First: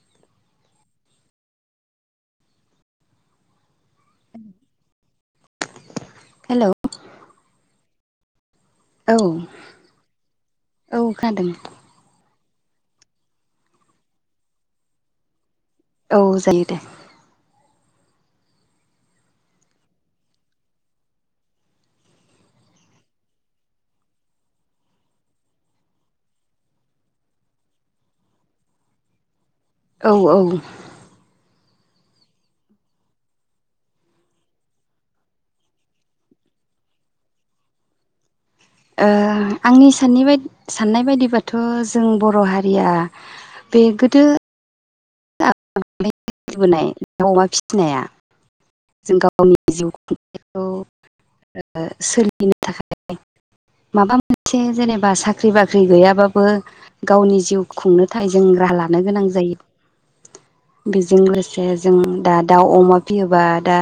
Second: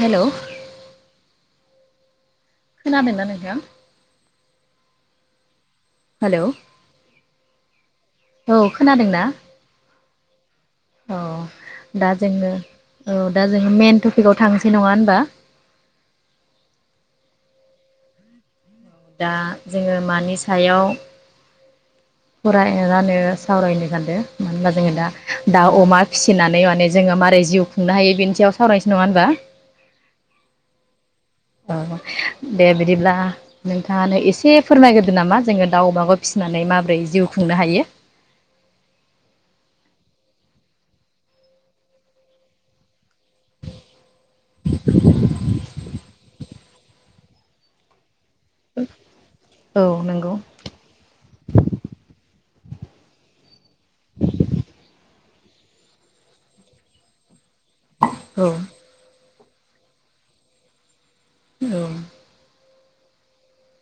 हेल'। खोनादोंना नोंथां? Hello. Hello औ औ खोनादोंना औ दा जोंनो औ दा जोहा मेन टपिकाव थांसै नङा होनबा। औ जायो दे। दा जोङो मानि सायाव फरायानो सावरायनो सानदों मानो होनबा जोङो दा दाउ अमा फिसिनानै माने जोङो मारै जिउ खुंनो हायो बेनि सायाव सावरायनोसै नङा होनबा? औ औ। औ दे बिदिब्ला नोंथाङानो एसे फोरमायग्रोदो नामा जोङो दाउ अमाखौ फिसिनानै माबोरै जिउ खुंनो हायो। ओ आंनि सान ब साननाय बायदिबाथ' जों बर' हारिया बे गोदो [unintelligible] [unintelligible] अमा फिसिनाया जों गावनि औ जिउ नंगौ खुंखौ [unintelligible] थाखाय माबा मोनसे जेनेबा साख्रि बाख्रि गैयाबाबो गावनि जिउ खुंनो थाखाय औ जों राहा लानो गोनां जायो। बि जों लोगोसे औ जों दा दाउ अमा फियोबा दा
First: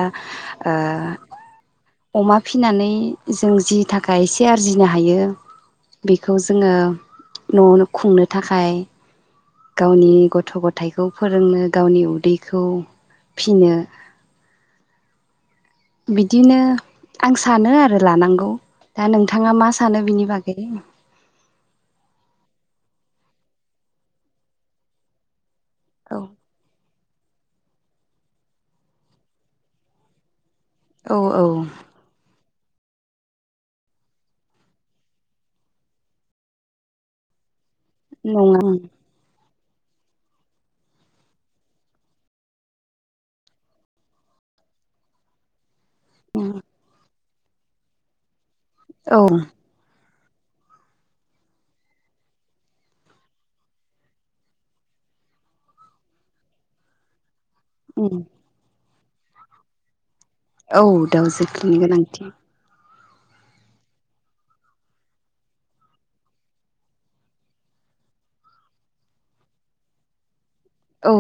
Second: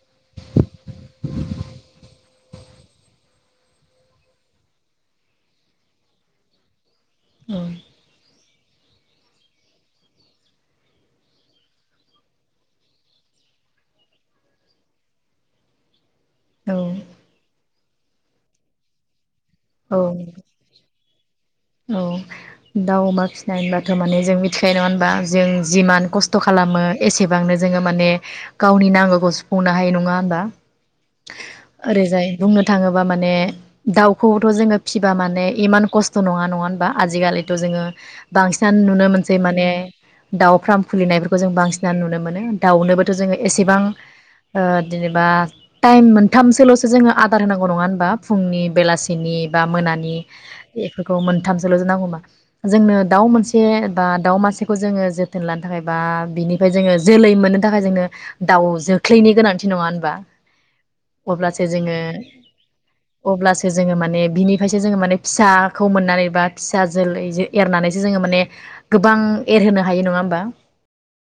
ओ अमा फिनानै जों जि थाखाय एसे आरजिनो हायो बेखौ जोङो न'आवनो औ खुंनो थाखाय गावनि गथ' गथायाइखौ फोरोंनो गावनि उदैखौ फिनो बिदिनो आं सानो आरो लानांगौ दा नोंथां थाङा मा औ सानो बिनि बागै औ दाउ अमा फिसिनाय होनबाथ' माने जों मिथिखायो नङा होनबा जों जिमान औ खस्थ' खालामो एसेबांनो जोङो माने गावनि नांगौखौ सुफुंनो हायो नङा होनबा? औ औ ओरैजाय बुंनो थाङोब्ला माने दाउखौथ' जोङो फिबा माने इमान खस्थ नङा नङा होनबा आजिखालिथ' जोङो नङा बांसिनानो नुनो मोनसै माने ने दाउ फ्राम खुलिनायफोरखौ जों बांसिन नुनो मोनो दाउनोबोथ' जोङो एसेबां ओ जेनेबा टाइम मोनथामसोल'सो जोङो आ अआदार होनांगौ नङा होमबा फुंनि औ बेलासिनि बा मोनानि बेफोरखौ मोनथामसोल' जो नांगौमा जोंनो दाउ मोनसे बा दाउ मासेखौ जोङो जोथोन लानो थाखाय बा बिनिफ्राय जोङो जोलै मोनो थाखाय जोंनो दाउजो ख्लैनि गोनांथि नङा होनबा? औ दाउ अब्लासो जोखलिनि जोङो गोनांथि अब्लासो जोङो माने बिनिफ्रायसो जोङो माने फिसा खौ मोननानै बा फिसा जोलै एरनानैसो जोङो माने गोबां एरहोनो हायो नङा होमबा। औ